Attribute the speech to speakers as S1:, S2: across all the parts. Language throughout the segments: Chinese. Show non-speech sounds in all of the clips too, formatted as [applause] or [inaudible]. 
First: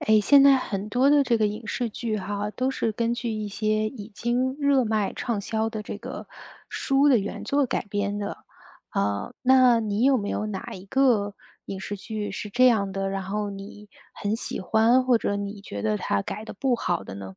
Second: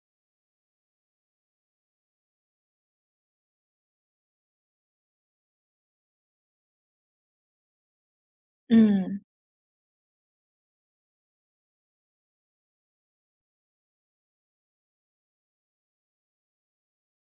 S1: 哎，现在很多的这个影视剧哈，都是根据一些已经热卖畅销的这个书的原作改编的。
S2: 嗯
S1: 那你有没有哪一个影视剧是这样的，然后你很喜欢，或者你觉得它改的不好的呢？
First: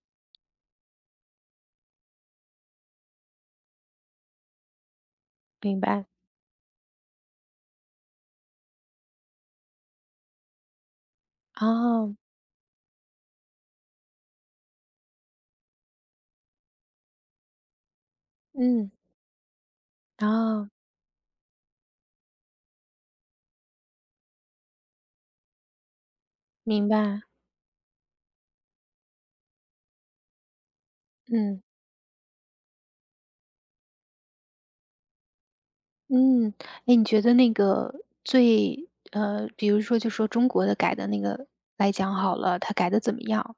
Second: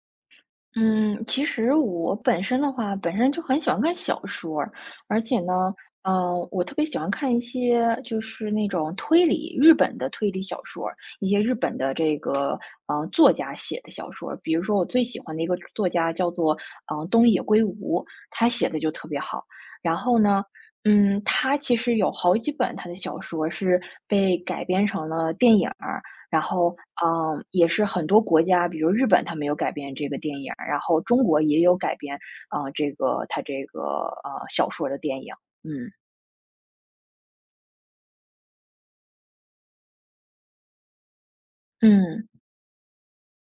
S2: 嗯，其实我本身的话，本身就很喜欢看小说儿而且呢，
S1: 明白。
S2: 我特别喜欢看一些就是那种推理，日本的推理小说儿一些日本的
S1: 哦，
S2: 这个作家写的小说儿比如说，我最喜欢的一个作家叫做东野圭吾，他写的就
S1: 嗯，
S2: 特别好。然后呢，
S1: 哦，
S2: 嗯，他其实有好几本他的小说是被改编成了电影儿。然后，
S1: 明白，
S2: 嗯，也是很多国家，比如日本，它没有改编这个电影儿，然后中国也
S1: 嗯
S2: 有改编，这个它这个小说的电影，嗯
S1: 嗯，哎，你觉得那个比如说就说中国的改的那个来讲
S2: 嗯。
S1: 好了，它改的怎么样？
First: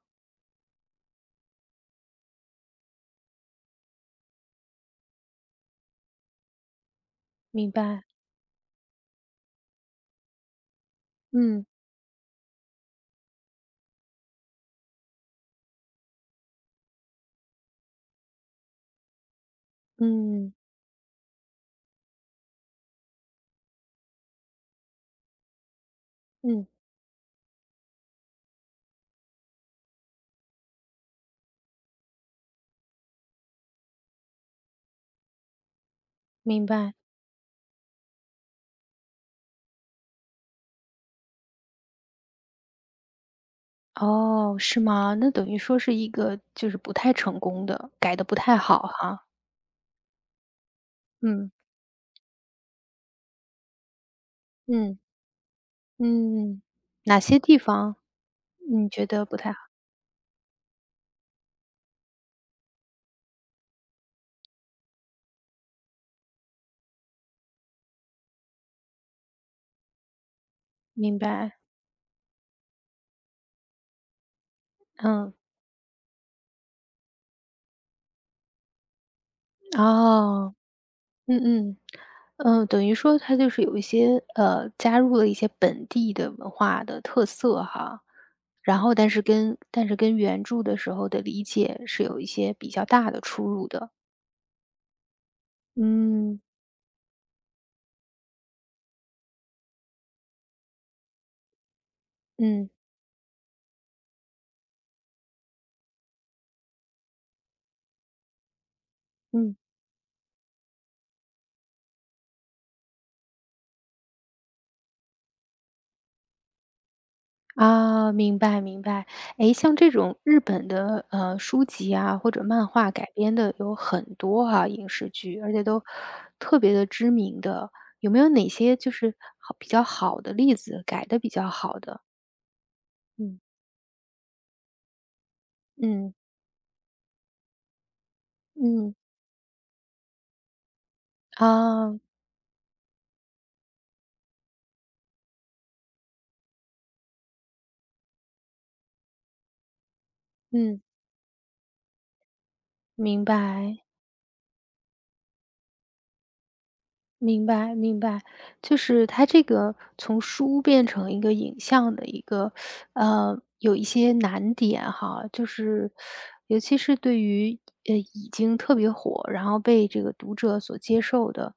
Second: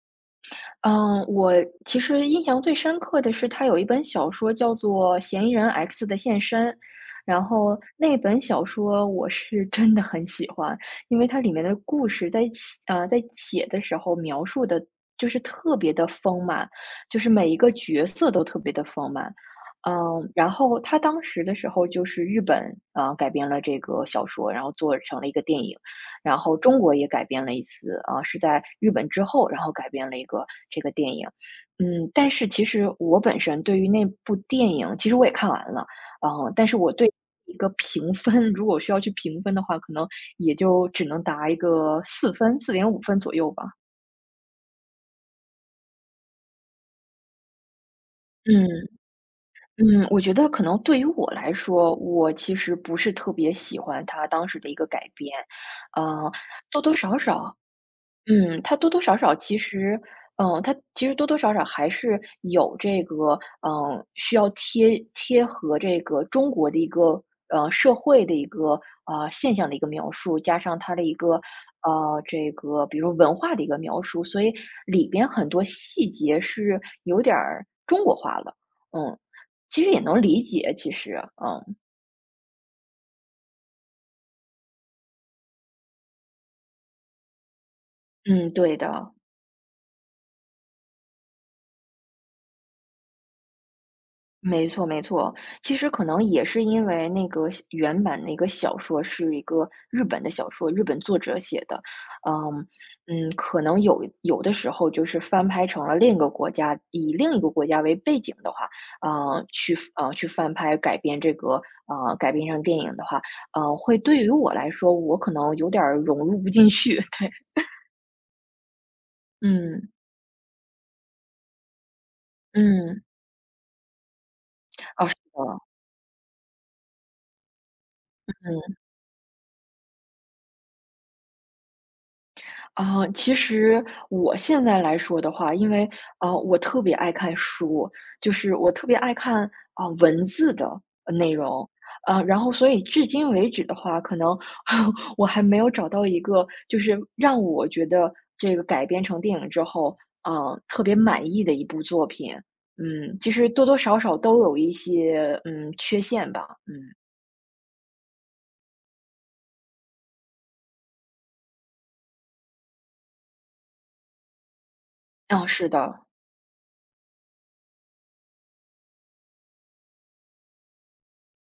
S2: 嗯，我其实印象最深刻的是他有一本小说叫做《嫌疑人 X 的现身》，然
S1: 明
S2: 后
S1: 白，
S2: 那本小说我是真的很喜欢，因为它里面
S1: 嗯
S2: 的故事在写在写的时候描述的就是特别的丰满，就是每一个角色都特别的丰满。嗯，然
S1: 嗯
S2: 后他当时的时候就是日本改编了这个小说，然后做成了一个电影。然后
S1: 嗯，
S2: 中国也改编了一次，啊，是在日本之后，然后改编了一个这个电影。嗯，但是其实我本身对于那部电影，其实我也看完了，嗯，但
S1: 明
S2: 是我
S1: 白。
S2: 对一个评分，如果需要去评分的话，可能也就只能打一个四分四点五分左右吧。
S1: 哦，是吗？那等于说是一个就是不太成功的，改的不太好
S2: 嗯，
S1: 哈。
S2: 嗯，我觉得可能对于我
S1: 嗯
S2: 来说，我其实不是特别喜欢他当时的一个
S1: 嗯
S2: 改编，呃，
S1: 嗯，
S2: 多多少
S1: 哪些
S2: 少
S1: 地方
S2: 嗯，它
S1: 你
S2: 多多
S1: 觉
S2: 少
S1: 得
S2: 少
S1: 不太
S2: 其
S1: 好？
S2: 实，嗯，它其实多多少少还是有这个，嗯，需要贴合这个中国的一个社会的一个现象的一个描述，加上它的一
S1: 明
S2: 个
S1: 白，
S2: 这个比如文化的一个描述，所以里边
S1: 嗯，
S2: 很多细节是有点儿中国化了，嗯，其实也能理
S1: 哦，
S2: 解，其实，
S1: 嗯
S2: 嗯
S1: 嗯。嗯，等于说它就是有一些，加入了一些本地的文化的特色哈，
S2: 嗯，对
S1: 然后但
S2: 的，
S1: 是跟但是跟原著的时候的理解是有一些比较大的出入的。
S2: 没错，没错。其实可能
S1: 嗯，
S2: 也是因为那个小原版那个小说是一个日本的小说，日本作者写的，嗯
S1: 嗯。
S2: 嗯，可能有的时候就是翻拍成了另一个国家，以另一个国家为背景的话，
S1: 嗯，
S2: 去翻拍改编这个改编成电影的话，呃，会对于我来说，我可能有点儿融入不进去。[laughs] 对，
S1: 啊，明白明白。诶，像
S2: 嗯
S1: 这种日本的，书籍啊，或者漫画
S2: 嗯，
S1: 改编的有很多哈，影
S2: 哦，
S1: 视
S2: 是
S1: 剧，而且
S2: 的，
S1: 都特别的知名的，有没有哪些
S2: 嗯。
S1: 就是比较好的例子，改的比较好的？
S2: 啊，其
S1: 嗯，
S2: 实我现在来说的话，因为
S1: 嗯，
S2: 啊，我特别爱看书，就是我特
S1: 嗯，
S2: 别爱看啊文字的内容，
S1: 啊，
S2: 啊，然后所以至今为止的话，可能 [laughs] 我还没有找到一个就是让我觉得这个改编成电影之后，啊，
S1: 嗯，
S2: 特别满意的一部作品。嗯，
S1: 明
S2: 其实多多
S1: 白。
S2: 少少都有一些缺陷吧。嗯，
S1: 明白，明白，就是它这个从书变成一个影像的一个，有一些难点哈，就
S2: 啊，是
S1: 是
S2: 的，
S1: 尤其是对于已经特别火，然后被这个读者所接受的，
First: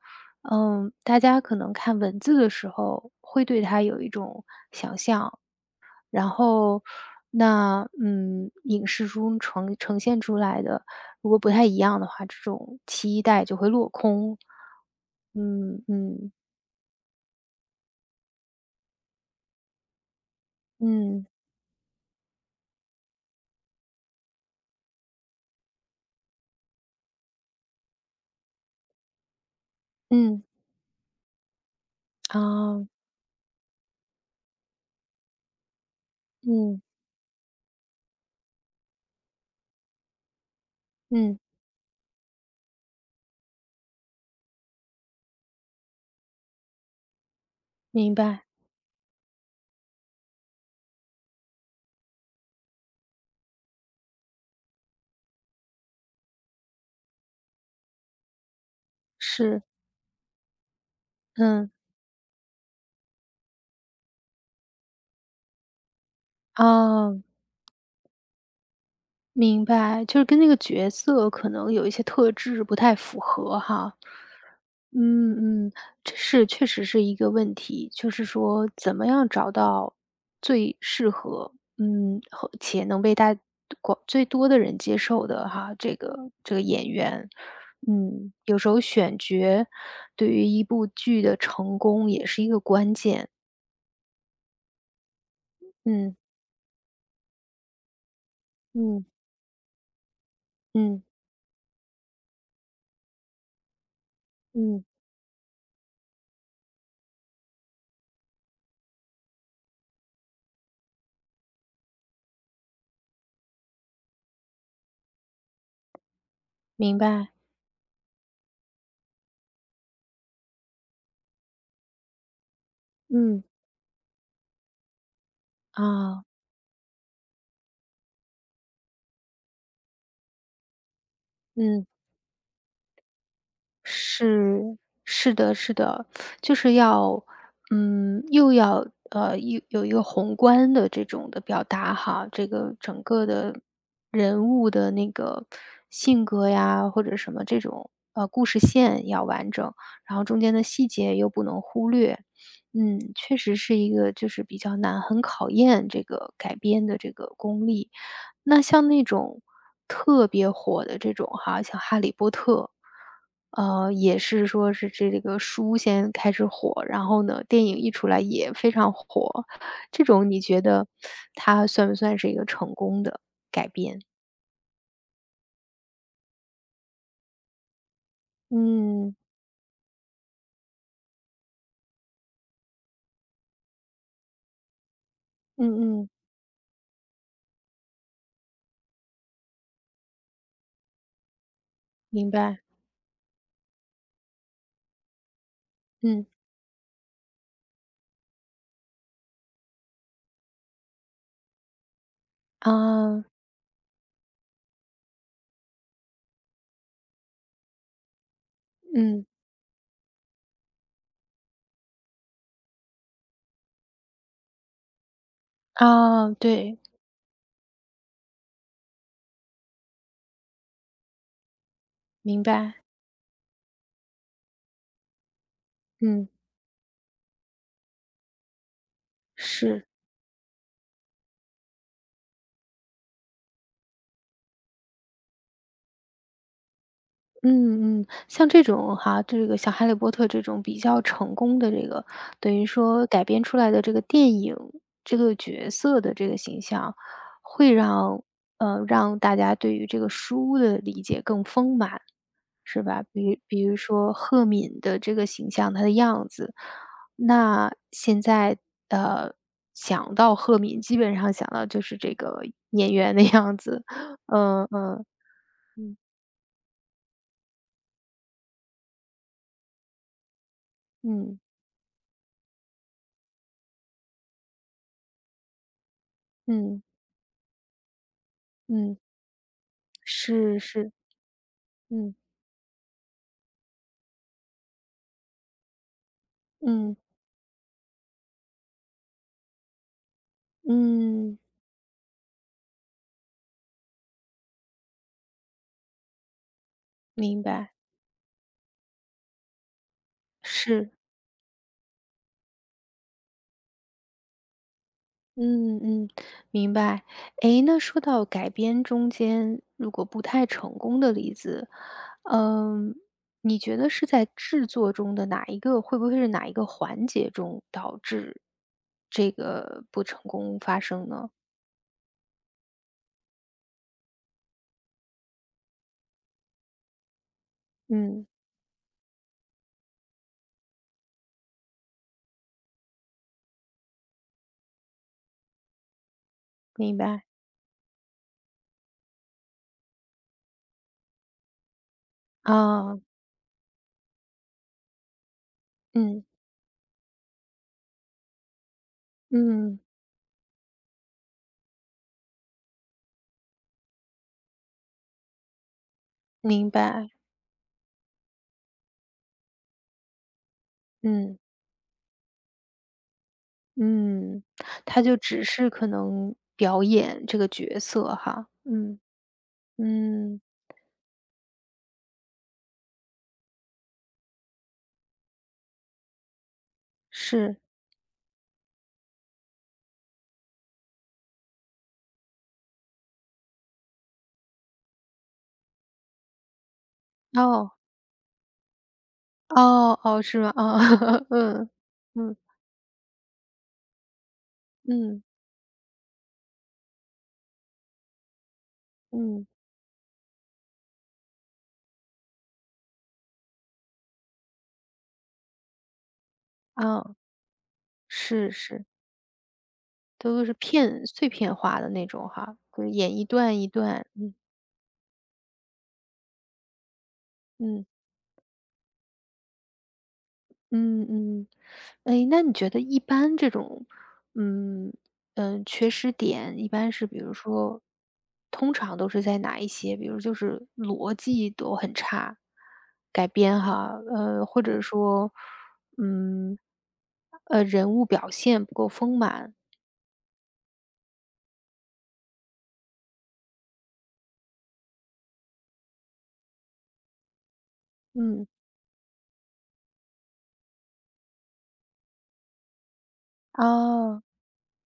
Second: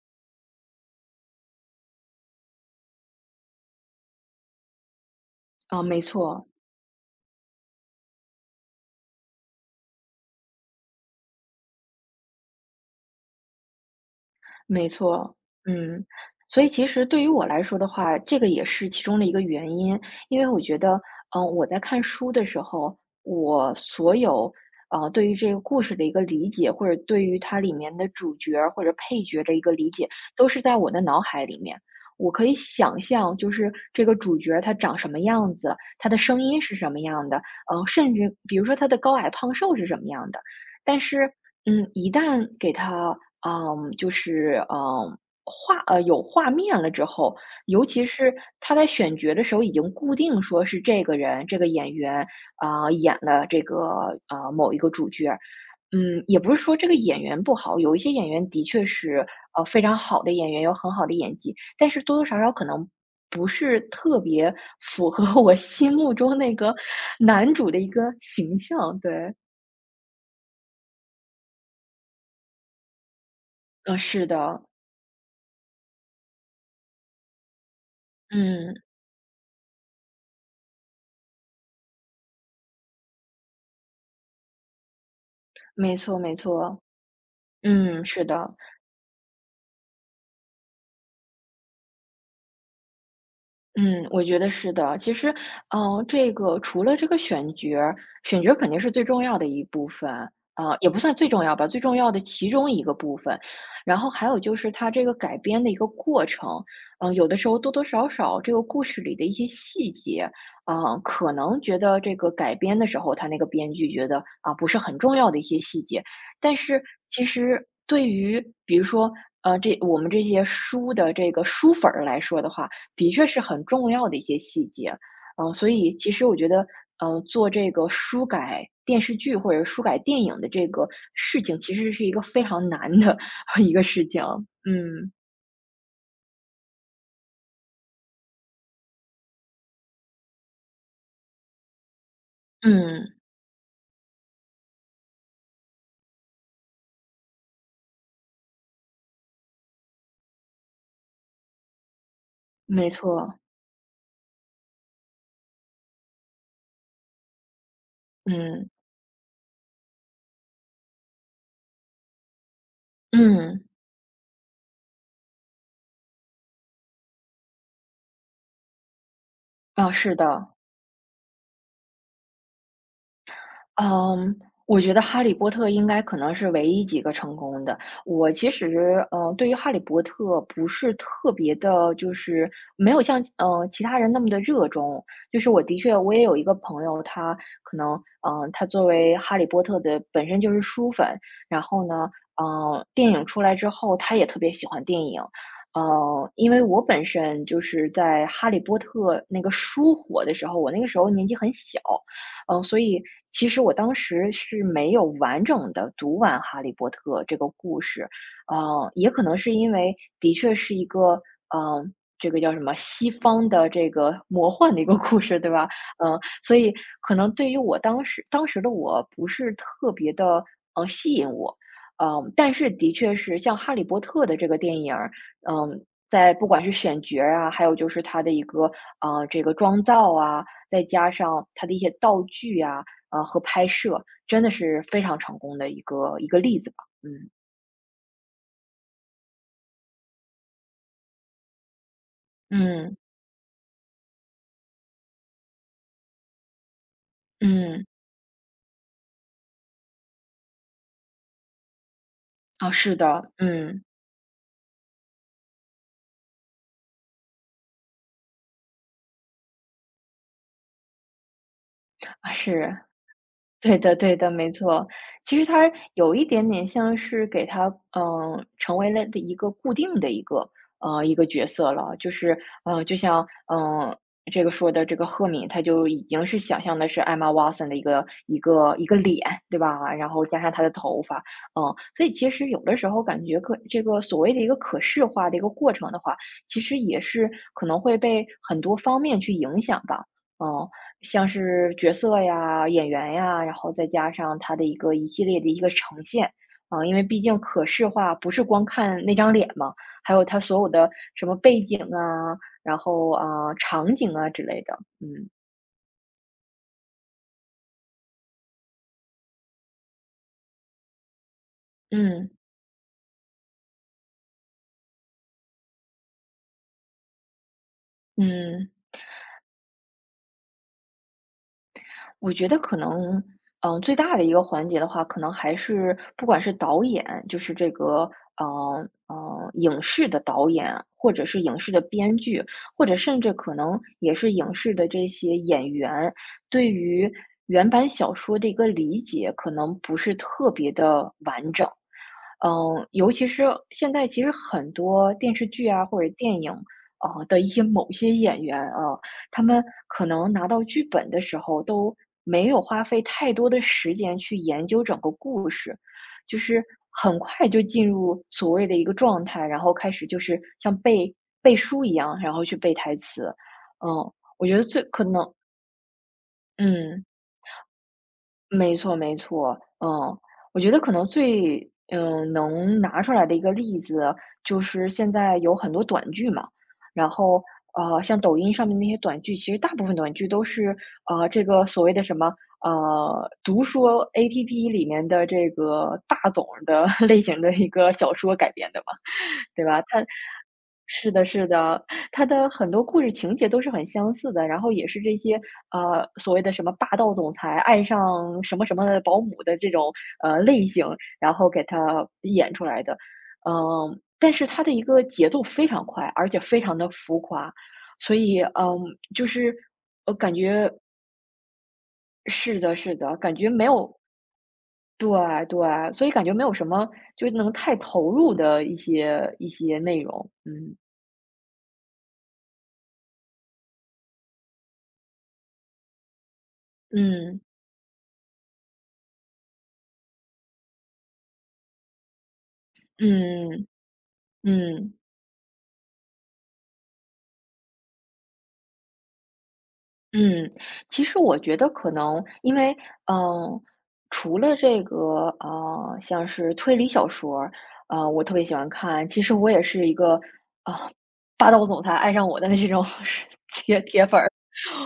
S1: 嗯，大家可能看文字的时候会对它有一种想象，
S2: 啊，没
S1: 然
S2: 错，
S1: 后，那影视中呈现出来的，如果不太一样的话，这种期待就会落空。
S2: 没错，
S1: 嗯
S2: 嗯，
S1: 嗯
S2: 所以其实对于我来说的话，这个也是其中的一个原因，因为我觉得，
S1: 嗯
S2: 嗯、我在看书的时候，我所有，呃，对于这个故事的一个理解，或者对于它里面的主角儿或者配角的一个理解，
S1: 嗯，
S2: 都是在我的脑海里面。我可以
S1: 啊，
S2: 想象，就是这个主角儿他长什么样子，他的声音是
S1: 嗯
S2: 什么样的，呃，甚至比如说他的高矮胖瘦是什么样的。但是，
S1: 嗯，
S2: 嗯，一旦给他嗯，就是嗯，画有画面了之后，尤其
S1: 明
S2: 是
S1: 白，
S2: 他在选角的时候已经固定说是这个人，这个演员啊，演了这个某一个主角儿。嗯，也不是说这个演员不好，有一些演员的确是
S1: 是，
S2: 非常好的演员，有很好的演技，
S1: 嗯，
S2: 但是多多少少可能不是特别符合 [laughs] 我心目中那个
S1: 啊。
S2: 男主的一个形象。对，
S1: 明白，就是跟那个角色可能有一些特质不太符合哈。
S2: 嗯、是的，
S1: 嗯嗯，这是确实是一个问题，就是说
S2: 嗯，
S1: 怎么样找到最适合，嗯，和且能被大广最多的人接受的哈，这
S2: 没错，
S1: 个
S2: 没
S1: 这个
S2: 错，
S1: 演员。
S2: 嗯，是
S1: 嗯，
S2: 的。
S1: 有时候选角对于一部剧的成功也是一个关键。
S2: 嗯，我觉得是的。其实，嗯，
S1: 嗯
S2: 这个除了这个选角儿，选角儿肯定是最
S1: 嗯
S2: 重要的一部分，啊，也不
S1: 嗯
S2: 算最重要吧，最重要的其中一个部分。然后还有就是
S1: 嗯，
S2: 它这个改编的一个过程，嗯，有的时候多多少少这个故事里的一些细节，嗯，可能觉得这个改编的时候，他那个编剧觉得啊，不是很重要的一些细节，但是
S1: 明
S2: 其
S1: 白。
S2: 实对于比如说。这我们这些书的这个书粉儿来说的话，的确是
S1: 嗯，
S2: 很重要的一些细节。嗯，所以其
S1: 啊，
S2: 实我觉得，呃，做这个书改电视剧或者书改电影的这个事情，其
S1: 嗯。
S2: 实是一个非常难的 [laughs] 一个事情。
S1: 是，
S2: 嗯
S1: 是的，是的，就是要，嗯，又要有一个宏观的这种的表达哈，这个整
S2: 嗯，
S1: 个的人物的那个性格呀，或者什么这种故事线要完整，然后中间的细节又不能忽略，
S2: 没
S1: 嗯，确
S2: 错，
S1: 实是一个就是比较难，很考验这个改编的这个功力。那
S2: 嗯
S1: 像那种特别火的这种哈，像《哈利波特》，
S2: 嗯，
S1: 也是说是这个书先开始火，然后呢，电影一出来也非常火。
S2: 啊，
S1: 这
S2: 是
S1: 种你
S2: 的，
S1: 觉得它算不算是一个成功的改编？
S2: 嗯，我觉得《哈利波特》应该可能是唯一几个成功的。我其实，
S1: 嗯，
S2: 嗯，对于《哈利波特》不是特别的，就是没有像，嗯，其他人那么的热衷。就是我的确
S1: 嗯嗯，
S2: 我也有一个朋友，他可能，嗯，他作为《哈利波特》的本身就是书粉，然后呢，
S1: 明白，
S2: 嗯，电影出来之后，他也特别喜欢电影。
S1: 嗯，
S2: 呃，因为我本身就是在《哈利波特》那个书火的时候，我那个时候年纪很小。嗯，所以
S1: 啊，
S2: 其实我当时是没有完整的读完《哈利波特》这个故事，嗯，也可
S1: 嗯，
S2: 能是因为的确是一个，嗯，这个叫什么西方的这个魔幻的一个故事，对吧？嗯，
S1: 啊，
S2: 所以
S1: 对，
S2: 可能对于我当时的我不是特别的吸引我。嗯，
S1: 明
S2: 但是
S1: 白，
S2: 的确是像《哈利波特》的这个电影儿，嗯，
S1: 嗯，
S2: 在不管是选角儿啊，还有就是它的一个，呃，这个妆
S1: 是。
S2: 造啊，再加上它的一些道具啊，呃，和拍摄，真的是非常成功的一个一个例子吧。嗯，
S1: 嗯嗯，像这种哈，这个像《哈利波特》这种比较成功的这个，等于
S2: 嗯，
S1: 说改编出来的这个电影，这个角色的这个形象，会
S2: 嗯，
S1: 让大家对于这个书的理解更丰满，
S2: 啊，
S1: 是
S2: 是
S1: 吧？
S2: 的，
S1: 比比如
S2: 嗯，
S1: 说赫敏的这个形象，她的样子，那现在呃想到赫敏，基本上想到就是这
S2: 啊，
S1: 个
S2: 是。
S1: 演员的样
S2: 对
S1: 子，
S2: 的，
S1: [laughs]
S2: 对的，没
S1: 嗯
S2: 错。
S1: 嗯
S2: 其实它
S1: 嗯。
S2: 有一点点像是给它，嗯、成为了的一个固定的一个，呃，一个
S1: 嗯
S2: 角色了。就是，呃，就像，嗯、呃这个说的这个赫敏，他就已经是想象
S1: 嗯
S2: 的是艾玛·沃森的一个一个一个
S1: 嗯。
S2: 脸，对吧？然后加上
S1: 是
S2: 他的
S1: 是，
S2: 头发，嗯、所以
S1: 嗯
S2: 其实有的时候感觉这个所谓的一个可视化的一个过程的话，其实
S1: 嗯
S2: 也是可能会被很多方面去影响吧。嗯，像
S1: 嗯，
S2: 是角色呀、演员呀，然后再加上它的一个一系列的一个呈现，啊，因为毕竟
S1: 明
S2: 可
S1: 白，
S2: 视化不是光看那张脸嘛，还有它所有的
S1: 是，
S2: 什么背景啊，然后啊、场景啊之类的，嗯
S1: 嗯嗯，明白。诶，那说到改编中间如果不太成功的例子，
S2: 嗯
S1: 嗯，你觉得是在制作中的哪一个会不会是哪一个环节中导致
S2: 嗯。
S1: 这个不成功发生呢？
S2: 我觉得可能，最大的一个环节的话，可能还是不管是导演，就是这个，
S1: 嗯，
S2: 嗯、呃嗯、影视的导演，或者是影视的编剧，或者甚至可能也是影视的这些演员，对
S1: 明
S2: 于
S1: 白，
S2: 原版小说的一个理解，可能不是特别的完整。嗯，
S1: 啊，
S2: 尤其是现在其实很多电视剧啊或者
S1: 嗯
S2: 电影，的一些某些演员啊，他们
S1: 嗯，
S2: 可能拿到剧本的时候都没有花费太多的时间去研究整个故事，就是
S1: 明白，
S2: 很快就进入所谓的一个状态，然后开始就是像背
S1: 嗯。
S2: 背书一样，然后去背台词。嗯，
S1: 嗯，
S2: 我觉得最
S1: 他
S2: 可
S1: 就
S2: 能
S1: 只是可能表
S2: 嗯。
S1: 演这个角色哈，
S2: 没错
S1: 嗯，
S2: 没错，
S1: 嗯，
S2: 我觉得可能最能拿出来的一个例子，就是现在有很多短剧嘛，然后
S1: 是，
S2: 像抖音上面那些短剧，其实大部分短剧都是这个所谓的什么读说 APP 里面的这个大总的 [laughs] 类型的一
S1: 哦，
S2: 个小说改编的嘛。对吧？
S1: 哦，
S2: 它
S1: 哦，是吗？啊，
S2: 是的，
S1: [laughs]
S2: 是
S1: 嗯，
S2: 的，它
S1: 嗯，
S2: 的很多故事情节都是很相似的，然后也是这
S1: 嗯，
S2: 些所谓的什么霸道总裁爱上什么什么的保姆
S1: 嗯，
S2: 的这种类型，然后给它演出来的，嗯，但是它的一个节奏非常快，而且非常的
S1: 啊，
S2: 浮夸，所以
S1: 是是，
S2: 就是我感
S1: 都是
S2: 觉
S1: 碎片化的那种哈，
S2: 是的，
S1: 就是
S2: 是的，
S1: 演一
S2: 感觉
S1: 段
S2: 没
S1: 一
S2: 有。
S1: 段，嗯，
S2: 对对，所以感觉没有什么能太
S1: 嗯。
S2: 投入的一些内容，嗯。
S1: 嗯嗯，哎，那你觉得一般这种，嗯嗯，缺失点一般是比如
S2: 嗯
S1: 说，通常都是在哪一些？比如就是逻辑都很差，改编
S2: 嗯
S1: 哈，或者
S2: 嗯
S1: 说，嗯，人物表现不够丰满，
S2: 嗯，其实我觉得可能因为，嗯、除了这个，像是推理小说儿，我特别
S1: 嗯，
S2: 喜欢看。其实我也是一个啊、霸道总裁爱上我的那种 [laughs] 铁粉。
S1: 哦，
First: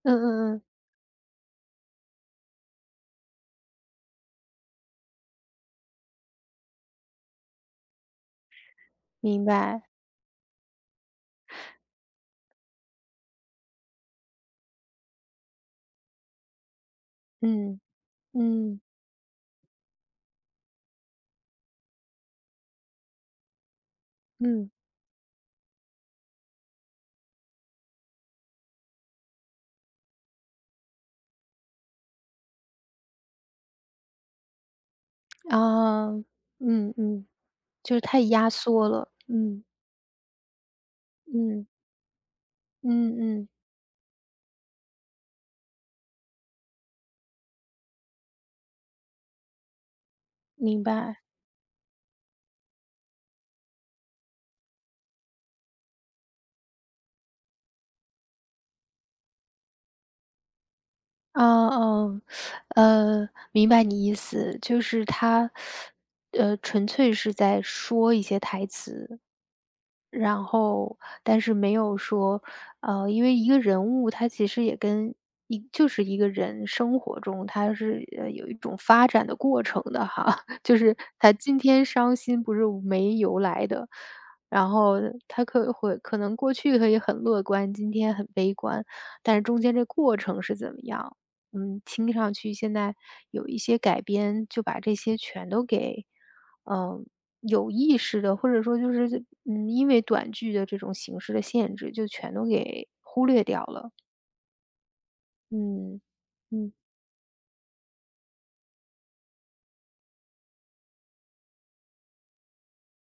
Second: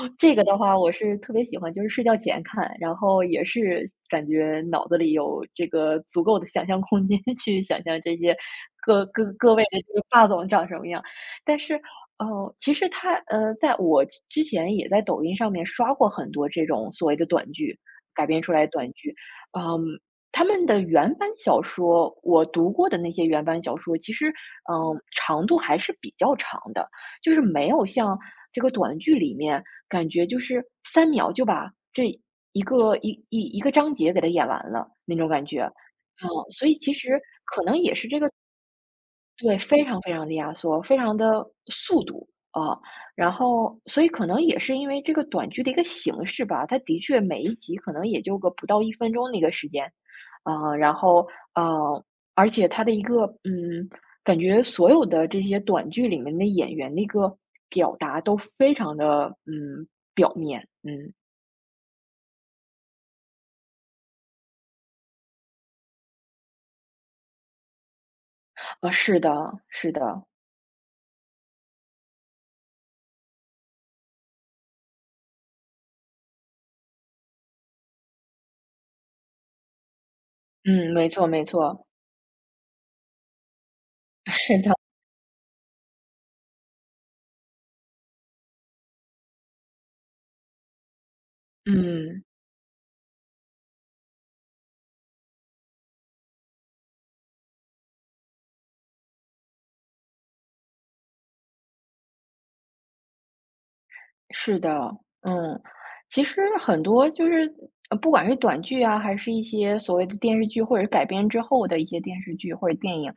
S1: 嗯
S2: 这个
S1: 嗯
S2: 的
S1: 嗯，
S2: 话，我是特别喜欢，就是睡觉前看，然后也是感觉脑子里有这个足够的想象空间 [laughs] 去想象这些各
S1: 明
S2: 各位的
S1: 白，
S2: 这个霸总长什么样。但是，其实他，在我之前也在抖音上面刷过很多这种所谓的短剧
S1: 嗯
S2: 改编出来的
S1: 嗯
S2: 短剧，嗯，他们的原版小说，我读过的那些原版小说，其实
S1: 嗯，
S2: 长度还是比较长的，就是没有像这个短剧里面。感觉就是3秒就把这一个一一个章节给它演完了那种感觉。
S1: 啊，
S2: 嗯，所以其
S1: 嗯
S2: 实
S1: 嗯，
S2: 可能也
S1: 就是
S2: 是这
S1: 太
S2: 个
S1: 压缩了，
S2: 对，
S1: 嗯
S2: 非常非常的压缩，非常的
S1: 嗯
S2: 速度，啊。
S1: 嗯
S2: 然
S1: 嗯。
S2: 后所以可能也是因为这个短剧的一个形式吧，它的确每一集可能也就个不到1分钟的一个时间。啊，
S1: 明
S2: 然
S1: 白，
S2: 后，呃，而且它的一个感觉所有的这些短剧里面的演员的一个表达都非常的表面，嗯。
S1: 哦哦，明白你意思，就是他，纯粹是在说一些台
S2: 啊，是
S1: 词，
S2: 的，是的，
S1: 然后但是没有说，因为一个人物他其实也跟一就是一个人生活中他是，有一种发展的过程的哈，[laughs] 就
S2: 嗯，
S1: 是
S2: 没错
S1: 他
S2: 没
S1: 今天
S2: 错，
S1: 伤心不是无没由来的。
S2: [laughs] 是
S1: 然
S2: 的，
S1: 后他可能过去可以很乐观，今天很悲观，但是中间这过程是怎么样？嗯，听
S2: 嗯。
S1: 上去现在有一些改编，就把这些全都给，嗯。有意识的，或者说就是，嗯，因为短剧的这种形式的限制，就全都给忽略掉了。
S2: 是的，嗯，
S1: 嗯，
S2: 其实
S1: 嗯。
S2: 很多就是，不管是短剧啊，还是一些所谓的电视剧，或者是改编之后的一些电视剧或者电影，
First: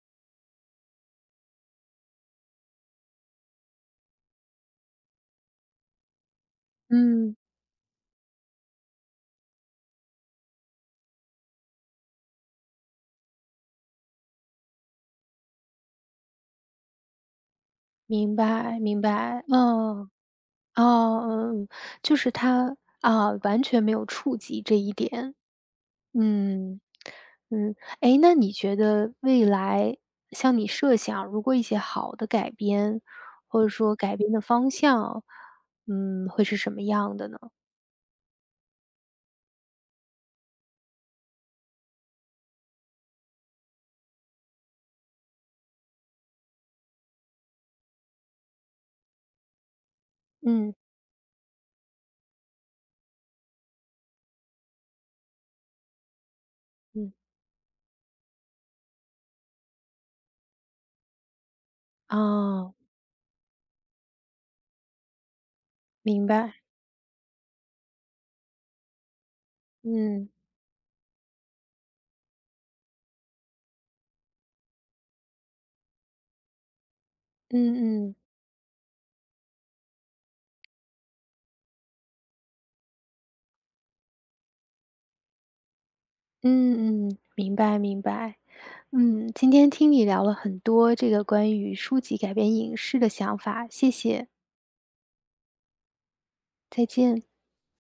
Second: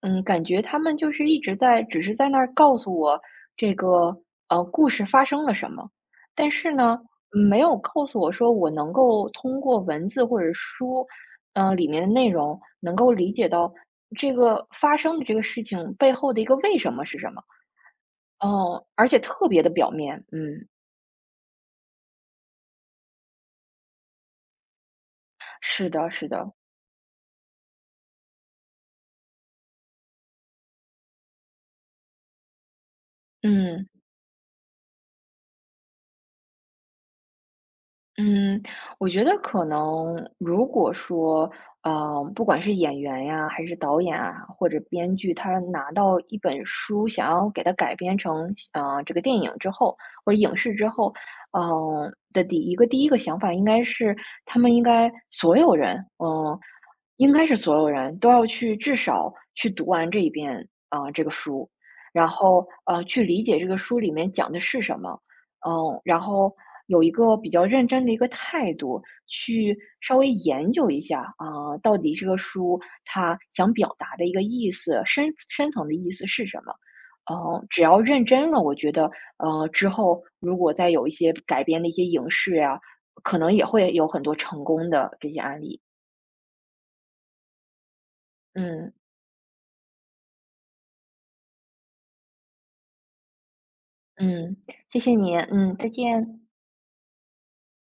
S2: 嗯，感觉他们就是一直在，只是在那儿告诉我这个故事发生了什么，但是呢，
S1: 嗯，
S2: 没有告诉我说我能够通过文字或者书，里面的内容能够理解到这个发生的这个事情背后的一个为什么是什么，
S1: 明白
S2: 嗯，
S1: 明
S2: 而且
S1: 白。
S2: 特别的表
S1: 嗯，
S2: 面，嗯。
S1: 哦，嗯，就是他啊，完全没有触及这一点。
S2: 是的，是的，
S1: 嗯，嗯。诶，那你觉得未来像你设想，如果一些好的改编，或者
S2: 嗯
S1: 说改编的方向，嗯，会是什么样的呢？
S2: 嗯，我觉得可能如果说，不管是演员呀，还是导演啊，或者编剧，他拿到一本书，想要给它改编成这个电影之后，或者影视
S1: 嗯，
S2: 之后，的第一个想法应该是，他们应该所有人，
S1: 嗯，
S2: 应该是所有人都要去至少去读完这一遍这个书，然后
S1: 哦，
S2: 去理解这个书里面讲的是什么。嗯，然
S1: 明
S2: 后
S1: 白。
S2: 有一个比较认真的一个态度，去稍微
S1: 嗯，
S2: 研究一下啊，到底这个书它想表达的一个意思，深层的意思是什么？嗯，只要
S1: 嗯嗯，
S2: 认真了，我觉得，之后如果再有一些改编的一些影视呀，可能也会有很多成功的这些案例。
S1: 嗯嗯，明白明白。
S2: 嗯
S1: 嗯，今天听你聊了很多这个关于书籍改编影视的想法，谢谢，
S2: 嗯，谢谢你，嗯，再见。
S1: 再见。